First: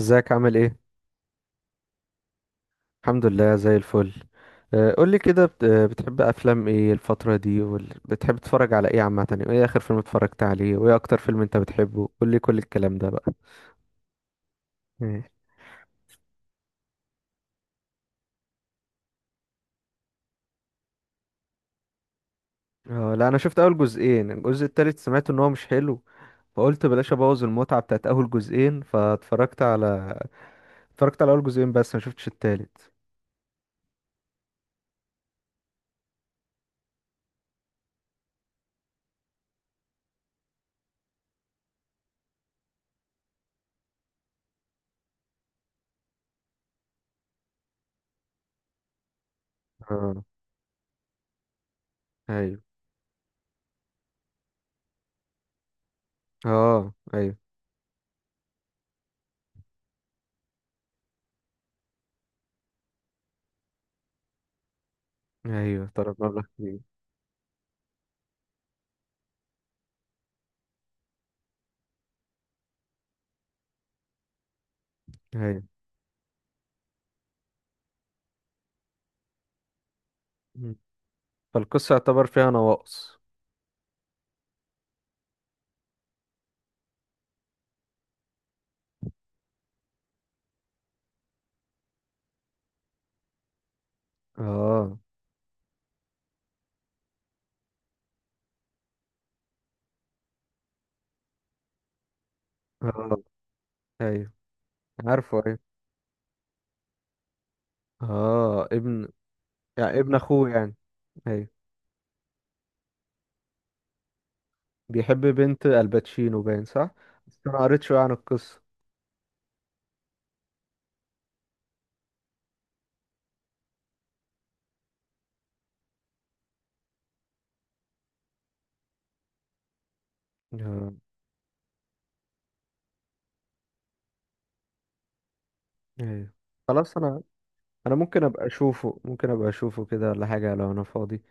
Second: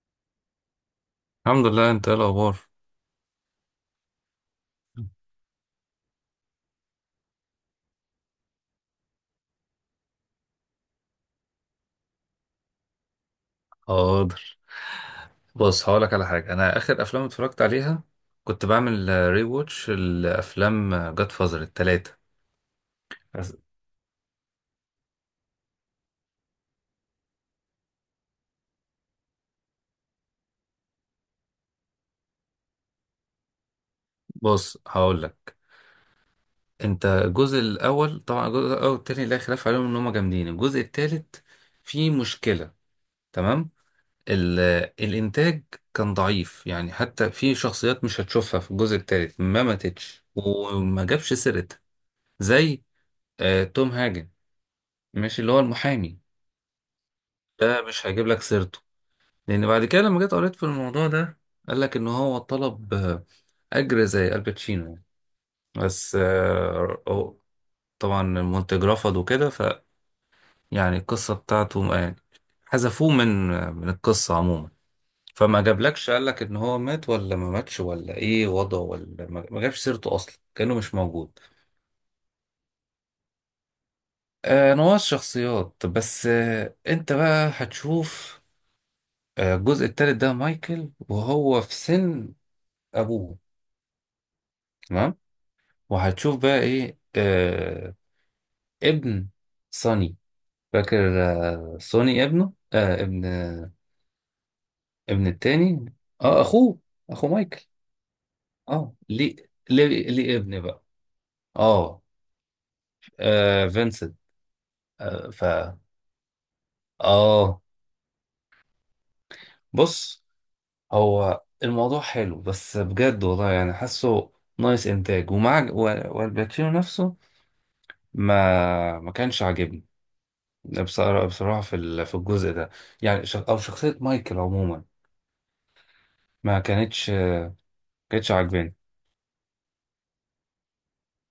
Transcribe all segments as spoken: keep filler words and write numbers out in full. ازيك عامل ايه؟ الحمد لله، انت ايه الاخبار؟ الحمد لله زي الفل. آه، قولي كده بت- آه، بتحب افلام ايه الفترة دي؟ وبتحب تتفرج على ايه عامة؟ وايه اخر فيلم اتفرجت عليه؟ وايه اكتر فيلم انت بتحبه؟ قولي كل الكلام ده بقى. حاضر. مم. بص، هقولك على حاجة. أنا آخر أفلام اتفرجت عليها كنت بعمل ري ووتش الأفلام، جاد فازر التلاتة. اه، لا، انا بس- شفت اول جزئين. الجزء التالت سمعت ان هو مش حلو، فقلت بلاش ابوظ المتعة بتاعت اول جزئين. فاتفرجت على اتفرجت على اول جزئين بس ما شفتش التالت. بص، هقولك. أنت الجزء الأول، طبعا الجزء الأول والتاني لا خلاف عليهم إن هما جامدين. الجزء التالت فيه مشكلة، تمام. ال الإنتاج كان ضعيف يعني، حتى في شخصيات مش هتشوفها في الجزء التالت ما اه، ماتتش وما جابش سيرتها. ايوه. زي، آه، توم هاجن، ماشي، اللي هو المحامي، اه، ايوه. ده مش هجيب لك سيرته. لان بعد كده لما جيت قريت في الموضوع ده قال لك ان هو طلب، آه، اجر زي الباتشينو يعني. ايوه، بس، طلب مبلغ كبير. آه، هو طبعا المنتج رفض وكده. فيعني القصه بتاعته ما- يعني حذفوه من من القصه عموما. فما ايوه. جابلكش، قال لك ان هو مات ولا ما ماتش ولا ايه وضعه، ولا ما ما جابش سيرته اصلا، كانه مم. مش موجود. فالقصة يعتبر فيها نواقص. آه، نواة شخصيات بس. آه، انت بقى هتشوف. آه، الجزء التالت ده مايكل وهو في سن ابوه، اه. تمام، وهتشوف بقى ايه. آه، ابن صني، فاكر؟ آه، صوني، ابنه، آه، اه، ابن، ايوه. ابن عارفه، ايوه. التاني، اه اخوه، اخو مايكل. اه، اه ابن. ليه، ليه يعني ابن ليه اخوه ابن يعني. بقى. ايوه. اه، آه فينسنت، بيحب آه ف بنت الباتشينو، باين صح. بس انا اه. قريت شويه عن القصه. بص، هو الموضوع حلو بس بجد والله، يعني حاسه ناقص انتاج ومع و- والباتشينو نفسه ما ما كانش عاجبني آه. بصراحة. بصراحة في ال- في الجزء ده، يعني ش- او شخصية مايكل عموما ايوه. ما خلاص. كانتش انا ما انا ممكن كانتش ابقى عاجباني. اشوفه، ممكن ابقى اشوفه كده ولا حاجه، لو انا فاضي.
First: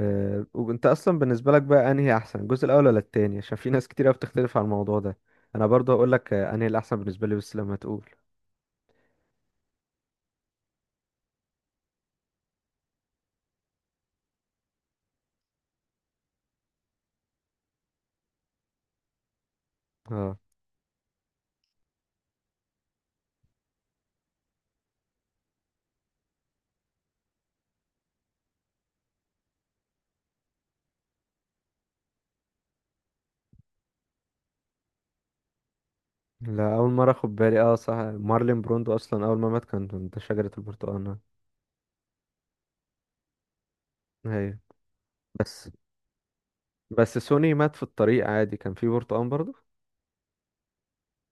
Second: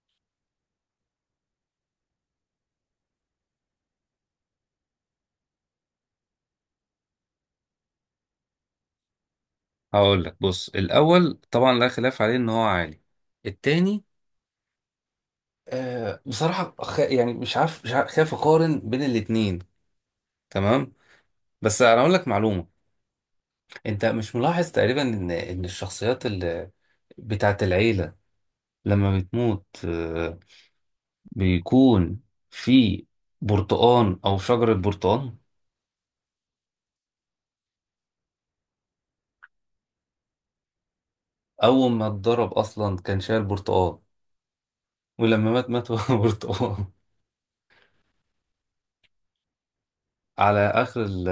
آه. وانت اصلا بالنسبه لك بقى، انهي احسن، الجزء الاول ولا التاني؟ عشان في ناس كتير قوي بتختلف على الموضوع ده. انا برضه هقول لك آه، انهي الاحسن بالنسبه لي، بس لما تقول. هقول لك، بص الاول طبعا لا خلاف عليه ان هو عالي. التاني، آه، بصراحه خ... يعني مش عارف مش عارف خايف اقارن بين الاتنين، اه، تمام. بس انا اقول لك معلومه، انت مش ملاحظ تقريبا ان ان الشخصيات اللي بتاعت العيله لما بتموت، آه، بيكون في برتقان او شجره برتقان. لا، اول مره اخد بالي. اه صح، مارلين بروندو اصلا اول ما مات كان ده شجره البرتقال. نعم. اول ما اتضرب اصلا كان شايل برتقان، ايوه. ولما بس مات مات وهو برتقان. بس سوني مات في الطريق عادي، كان في برتقان برضه. على اخر ال-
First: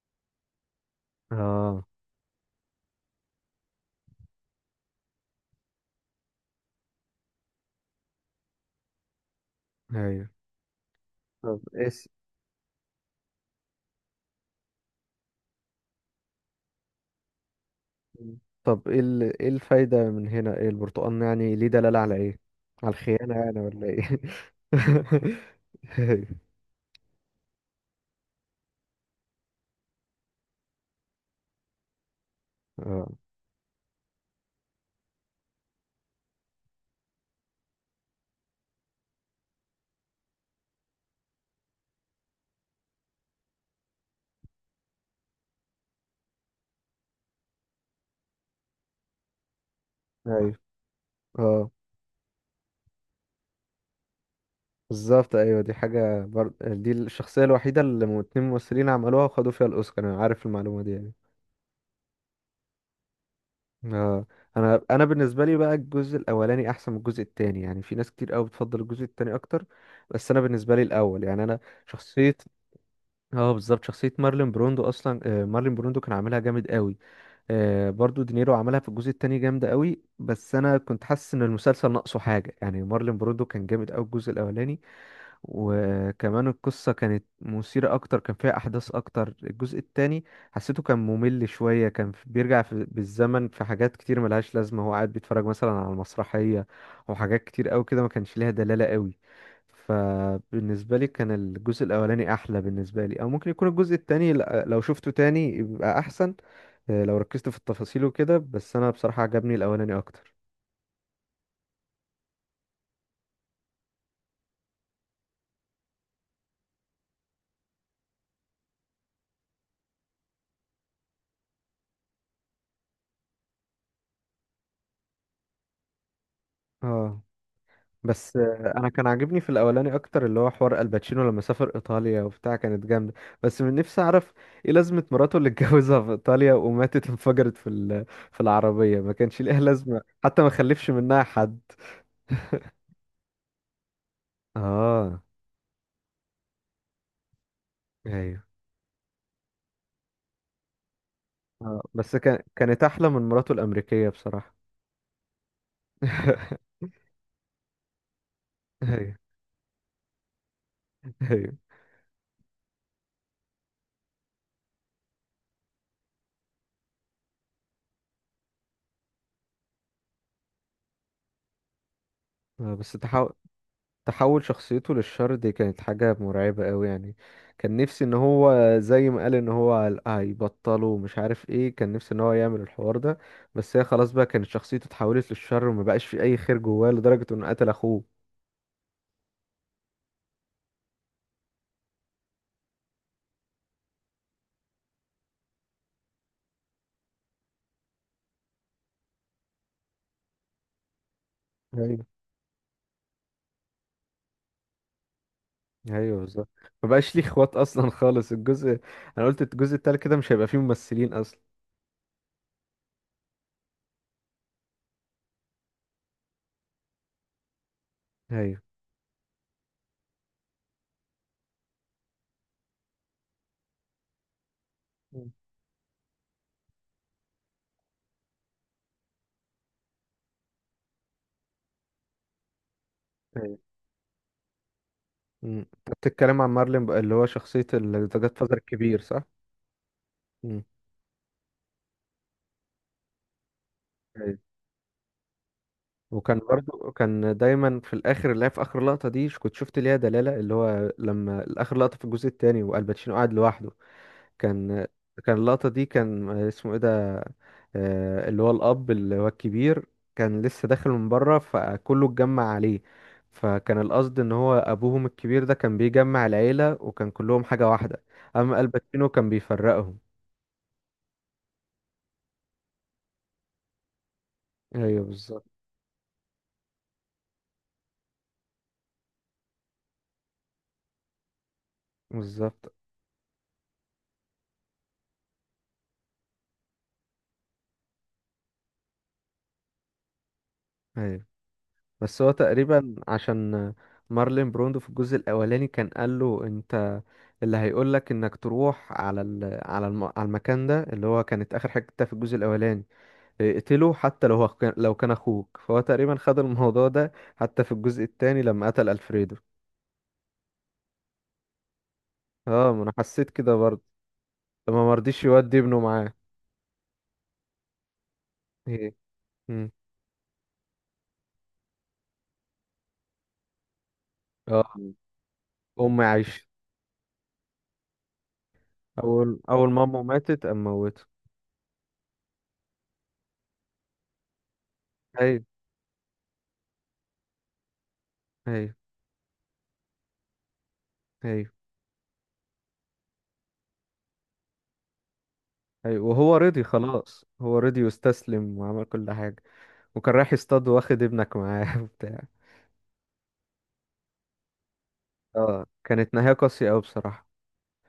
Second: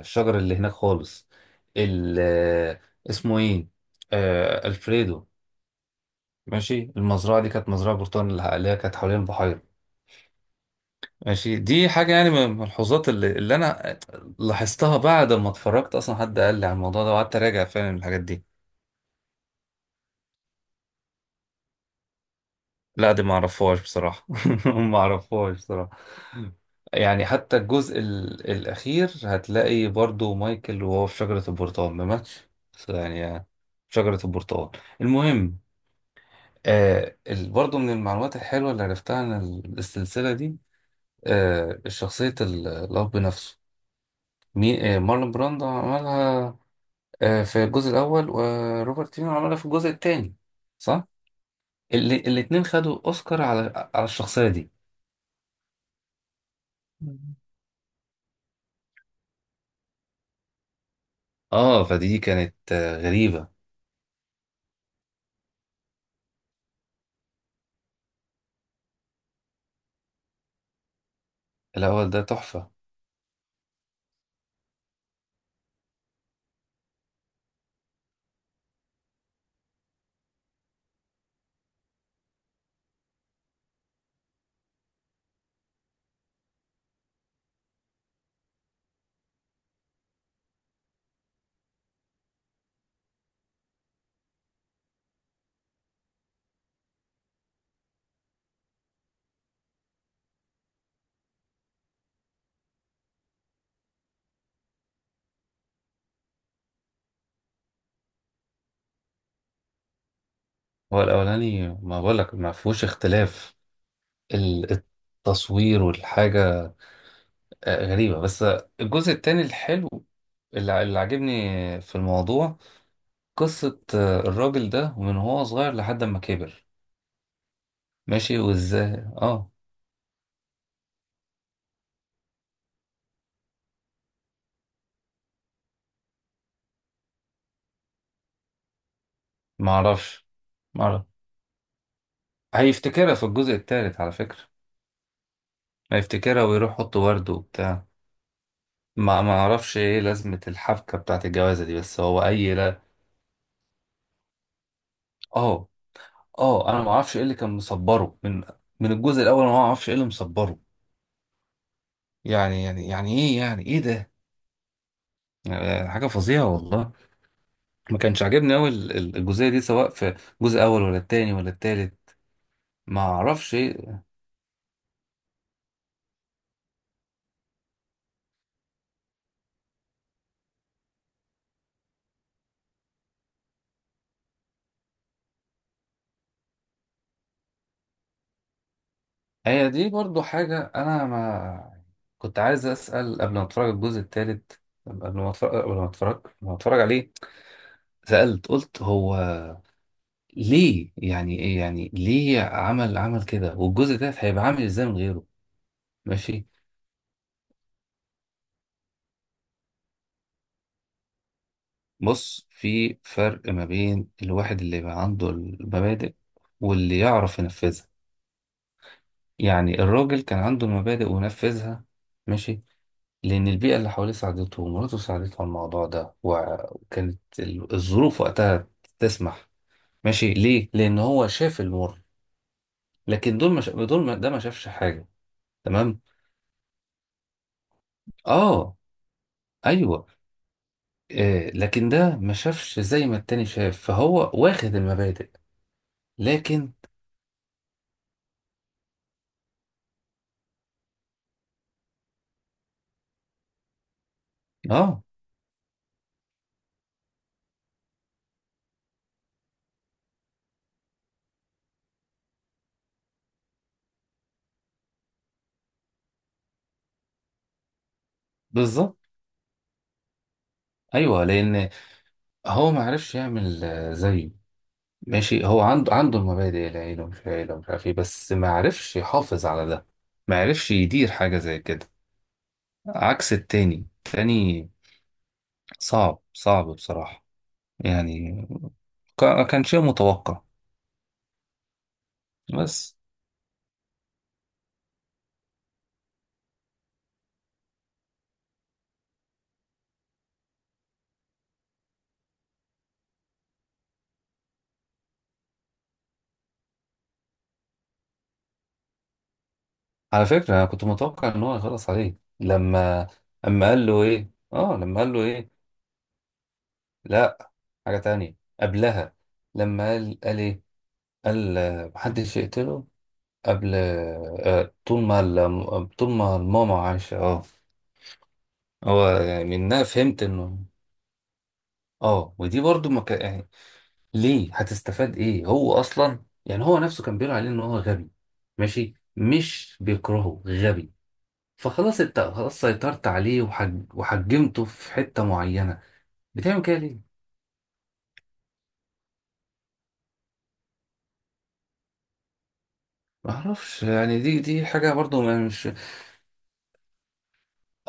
الشجر اللي هناك خالص. اه، ال اسمه ايه، آه الفريدو، ماشي. المزرعه دي كانت مزرعه برتقال اللي هي كانت حوالين البحيره، ايوه. ماشي. طب ايه دي س- حاجه يعني من الملحوظات اللي, اللي انا لاحظتها بعد ما اتفرجت. اصلا حد قال لي على الموضوع ده وقعدت اراجع فعلا الحاجات دي. طب ايه ال- ايه الفايدة من هنا؟ ايه البرتقان يعني ليه؟ دلالة على ايه، على لا دي الخيانة ما يعني اعرفهاش ولا ايه؟ بصراحة. ما اعرفهاش بصراحة. ايوه. يعني حتى الجزء ال- الأخير هتلاقي برضو مايكل وهو في شجرة البرتقال، ما ماتش بس اه، يعني شجرة البرتقال. المهم، آه، ال- برضو من المعلومات الحلوة اللي عرفتها عن ال- السلسلة دي. آه، شخصية ال- الأب نفسه، مين؟ آه، مارلون براندو عملها، آه، في الجزء الأول، وروبرت دينيرو عملها في الجزء التاني، ايوه. صح؟ اه، اللي الاتنين خدوا أوسكار على على الشخصية دي. بالظبط. ايوه، دي حاجة بر... دي الشخصية الوحيدة اللي اتنين ممثلين عملوها وخدوا فيها الاوسكار. انا عارف المعلومة دي يعني. اه فدي كانت، آه، غريبة. اه. انا انا بالنسبه لي بقى الجزء الاولاني احسن من الجزء التاني. يعني في ناس كتير قوي بتفضل الجزء التاني اكتر، بس انا بالنسبه لي الاول. يعني انا الأول ده شخصيه. تحفة. اه، بالظبط، شخصيه مارلين بروندو اصلا. آه، مارلين بروندو كان عاملها جامد قوي. آه، برضو دينيرو عملها في الجزء التاني جامده قوي، بس انا كنت حاسس ان المسلسل ناقصه حاجه. يعني مارلين بروندو كان جامد قوي الجزء الاولاني. وكمان القصة كانت مثيرة أكتر، كان فيها أحداث أكتر. الجزء التاني حسيته كان ممل شوية، كان في- بيرجع في بالزمن في حاجات كتير ملهاش لازمة. هو قاعد بيتفرج مثلا على المسرحية أو حاجات كتير أوي كده ما كانش ليها دلالة أوي. فبالنسبة لي كان الجزء الأولاني أحلى بالنسبة لي، أو ممكن يكون الجزء التاني ل- لو شفته تاني يبقى أحسن، آه، لو ركزت في التفاصيل وكده. بس أنا بصراحة عجبني الأولاني أكتر. هو الأولاني، ما بقولك، ما فيهوش اختلاف، ال- التصوير والحاجة، آه، غريبة. بس الجزء التاني الحلو اللي ع- اللي عاجبني في الموضوع قصة، آه، الراجل ده ومن هو صغير لحد ما كبر، اه. بس ماشي آه، وازاي. انا كان عاجبني في اه. الاولاني اكتر، اللي هو حوار الباتشينو لما سافر ايطاليا وبتاع، كانت جامده. بس من نفسي اعرف ايه لازمه مراته اللي اتجوزها في ايطاليا، وماتت انفجرت في ال- في العربيه. ما كانش ليها لازمه، معرفش، حتى ما خلفش معرف منها حد. هيفتكرها في الجزء التالت على فكرة، اه، هيفتكرها ويروح يحط ورد وبتاع. ايوه. ما ما اعرفش ايه لازمة الحبكة بتاعت الجوازة دي، آه. بس بس هو كان اي لا. كانت احلى من مراته الامريكيه بصراحه. اه، اه انا ما اعرفش ايه اللي كان مصبره من من ايوه. الجزء الاول، انا ما اعرفش ايه اللي مصبره. ايوه. يعني يعني يعني ايه، يعني ايه ده، يعني حاجه فظيعه والله. ما كانش عاجبني قوي الجزئيه دي سواء في الجزء الاول ولا التاني ولا التالت. آه، بس ما تحو... اعرفش ايه. تحول شخصيته للشر دي كانت حاجة مرعبة قوي يعني. كان نفسي ان هو، زي ما قال ان هو هيبطله ومش عارف ايه، كان نفسي ان هو يعمل الحوار ده. بس هي خلاص بقى كانت شخصيته اتحولت للشر، وما بقاش في اي خير جواه، لدرجة انه قتل اخوه. هي دي برضو حاجه انا ما كنت عايز اسال قبل ما اتفرج على الجزء التالت، قبل ما اتفرج قبل ما اتفرج قبل ما اتفرج عليه. سالت قلت، هو ليه؟ يعني ايه، يعني ايوه. ليه عمل عمل كده، والجزء ده هيبقى عامل ازاي من غيره؟ ايوه، ماشي. بالظبط. ما بقاش ليه اخوات اصلا. خالص الجزء انا قلت الجزء التالت كده مش هيبقى فيه ممثلين اصلا. بص، في فرق ما بين الواحد اللي يبقى عنده المبادئ واللي يعرف ينفذها. ايوه. يعني الراجل كان عنده المبادئ ونفذها، ماشي، لأن البيئة اللي حواليه ساعدته ومراته مم. ساعدته على الموضوع ده وكانت ال- الظروف وقتها تسمح. ماشي، ليه؟ لأن هو شاف المر. لكن دول ايوه. ما شا... دول ما... ده ما شافش حاجة، امم، تمام؟ بتتكلم عن مارلين بقى، اللي هو شخصية ال- ذا جاد فازر آه، الكبير، صح؟ أيوه، آه، لكن ده ما شافش زي ما التاني شاف، فهو امم. واخد المبادئ. وكان لكن برضو كان دايما في الاخر اللي هي، في اخر لقطه دي ش- كنت شفت ليها دلاله، اللي هو لما اخر لقطه في الجزء الثاني والباتشينو قاعد لوحده. كان آه، كان اللقطه دي، كان اسمه ايه ده، آه، اللي هو الاب اللي هو الكبير، كان لسه داخل من بره فكله اتجمع عليه. فكان القصد ان هو ابوهم الكبير ده كان بيجمع العيله وكان كلهم حاجه واحده، اما بالظبط، الباتشينو كان بيفرقهم. ايوه، لان هو ما عرفش يعمل، آه، زيه. ايوه، بالظبط. ماشي، هو عنده عنده المبادئ، العيله ومش عيله ومش عارف ايه، بس ما عرفش يحافظ على ده، ما عرفش يدير حاجه زي كده، بالظبط. عكس التاني التاني صعب صعب بصراحه يعني، كا- كان شيء متوقع. أيوة. بس هو تقريبا بس عشان مارلين بروندو في الجزء الاولاني كان قال له، انت اللي هيقول لك انك تروح على ال... على الم... على المكان ده، اللي هو كانت اخر حته في الجزء الاولاني، اقتله حتى لو هو كان... لو كان اخوك. فهو تقريبا خد الموضوع ده حتى في الجزء الثاني لما قتل الفريدو. على فكره انا كنت متوقع ان هو يخلص عليه اه، ما انا لما حسيت كده اما برضه. قال له ايه اه لما لما قال له مرضيش ايه. يودي ابنه معاه. لا، حاجه تانية ايه. قبلها. مم. لما قال قال ايه، قال، آه، محدش يقتله قبل، اه. آه، مم. طول ما الم- امي طول ما عايشه. الماما عايشة، اه. هو اول يعني اول ما منها امه فهمت ماتت انه، قام موته. اه، ودي برضو مك... يعني، ليه هتستفاد ايوه. ايه، هو اصلا، يعني هو نفسه كان بيقول عليه ان هو غبي. ايوه. ماشي، مش بيكرهه غبي. ايوه. فخلاص، انت خلاص سيطرت عليه وحج... وحجمته في حتة معينة. ايوه. وهو بتعمل رضي، كده ليه؟ خلاص هو رضي واستسلم وعمل كل حاجة. وكان رايح يصطاد واخد ابنك معاه وبتاع. معرفش، يعني دي دي حاجة برضو ما- اه، مش. كانت نهاية قاسية أوي بصراحة.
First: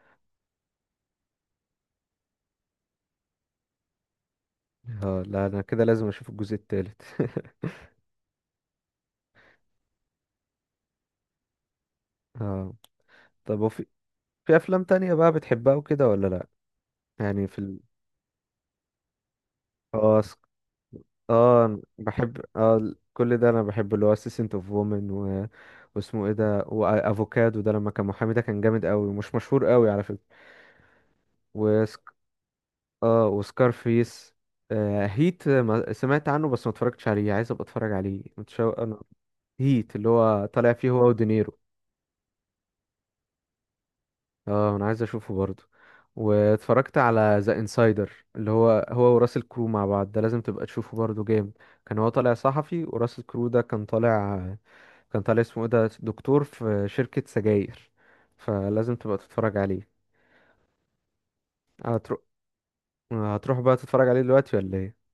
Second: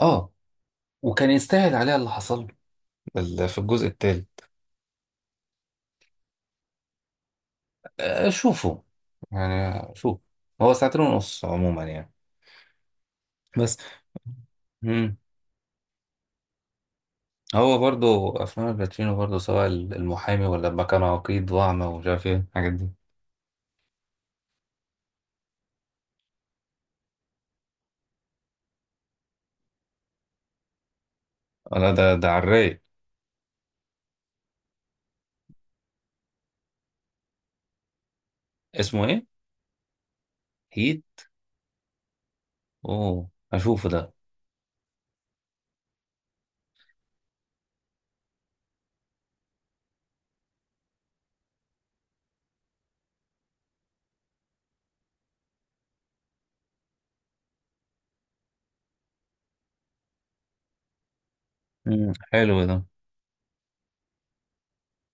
اه، وكان يستاهل عليها اللي حصل له ال- في الجزء التالت. اه، لا، انا كده لازم اشوف الجزء التالت. آه، شوفوا، يعني شوف، هو ساعتين ونص عموما يعني، اه. طب بس. وفي في افلام تانية مم. بقى بتحبها وكده ولا لا؟ يعني في هو ال... برضو افلام الباتشينو برضو، سواء اه س- المحامي، ولا لما كان عقيد اه أنا واعمى ومش عارف ايه بحب الحاجات اه دي، ال- كل ده انا بحب اللي هو اسيسنت اوف وومن و... واسمه ايه ده، وافوكادو ده لما كان محامي ده، كان جامد قوي ومش مشهور قوي على ولا فكرة. ده ده على الرايق. اه، وسكارفيس. آه هيت. آه، ما سمعت عنه بس ما اتفرجتش عليه، عايز ابقى اتفرج عليه، متشوق انا. اسمه ايه، هيت، اللي هو طالع فيه هو هيت، ودينيرو. اوه اشوفه ده. اه، انا عايز اشوفه برضه. واتفرجت على ذا انسايدر، اللي هو هو وراسل كرو مع بعض، ده لازم تبقى تشوفه برضه، جامد. كان هو طالع صحفي، وراسل كرو ده كان طالع كان طالع اسمه ايه ده، دكتور في شركة سجاير. فلازم تبقى تتفرج عليه. مم. هتروح حلو ده. هتروح بقى تتفرج عليه دلوقتي ولا ايه؟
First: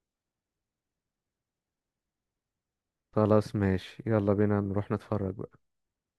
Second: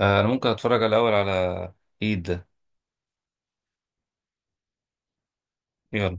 آه، انا ممكن اتفرج الاول على هيت ده. خلاص ماشي، يلا بينا نروح نتفرج بقى. يلا.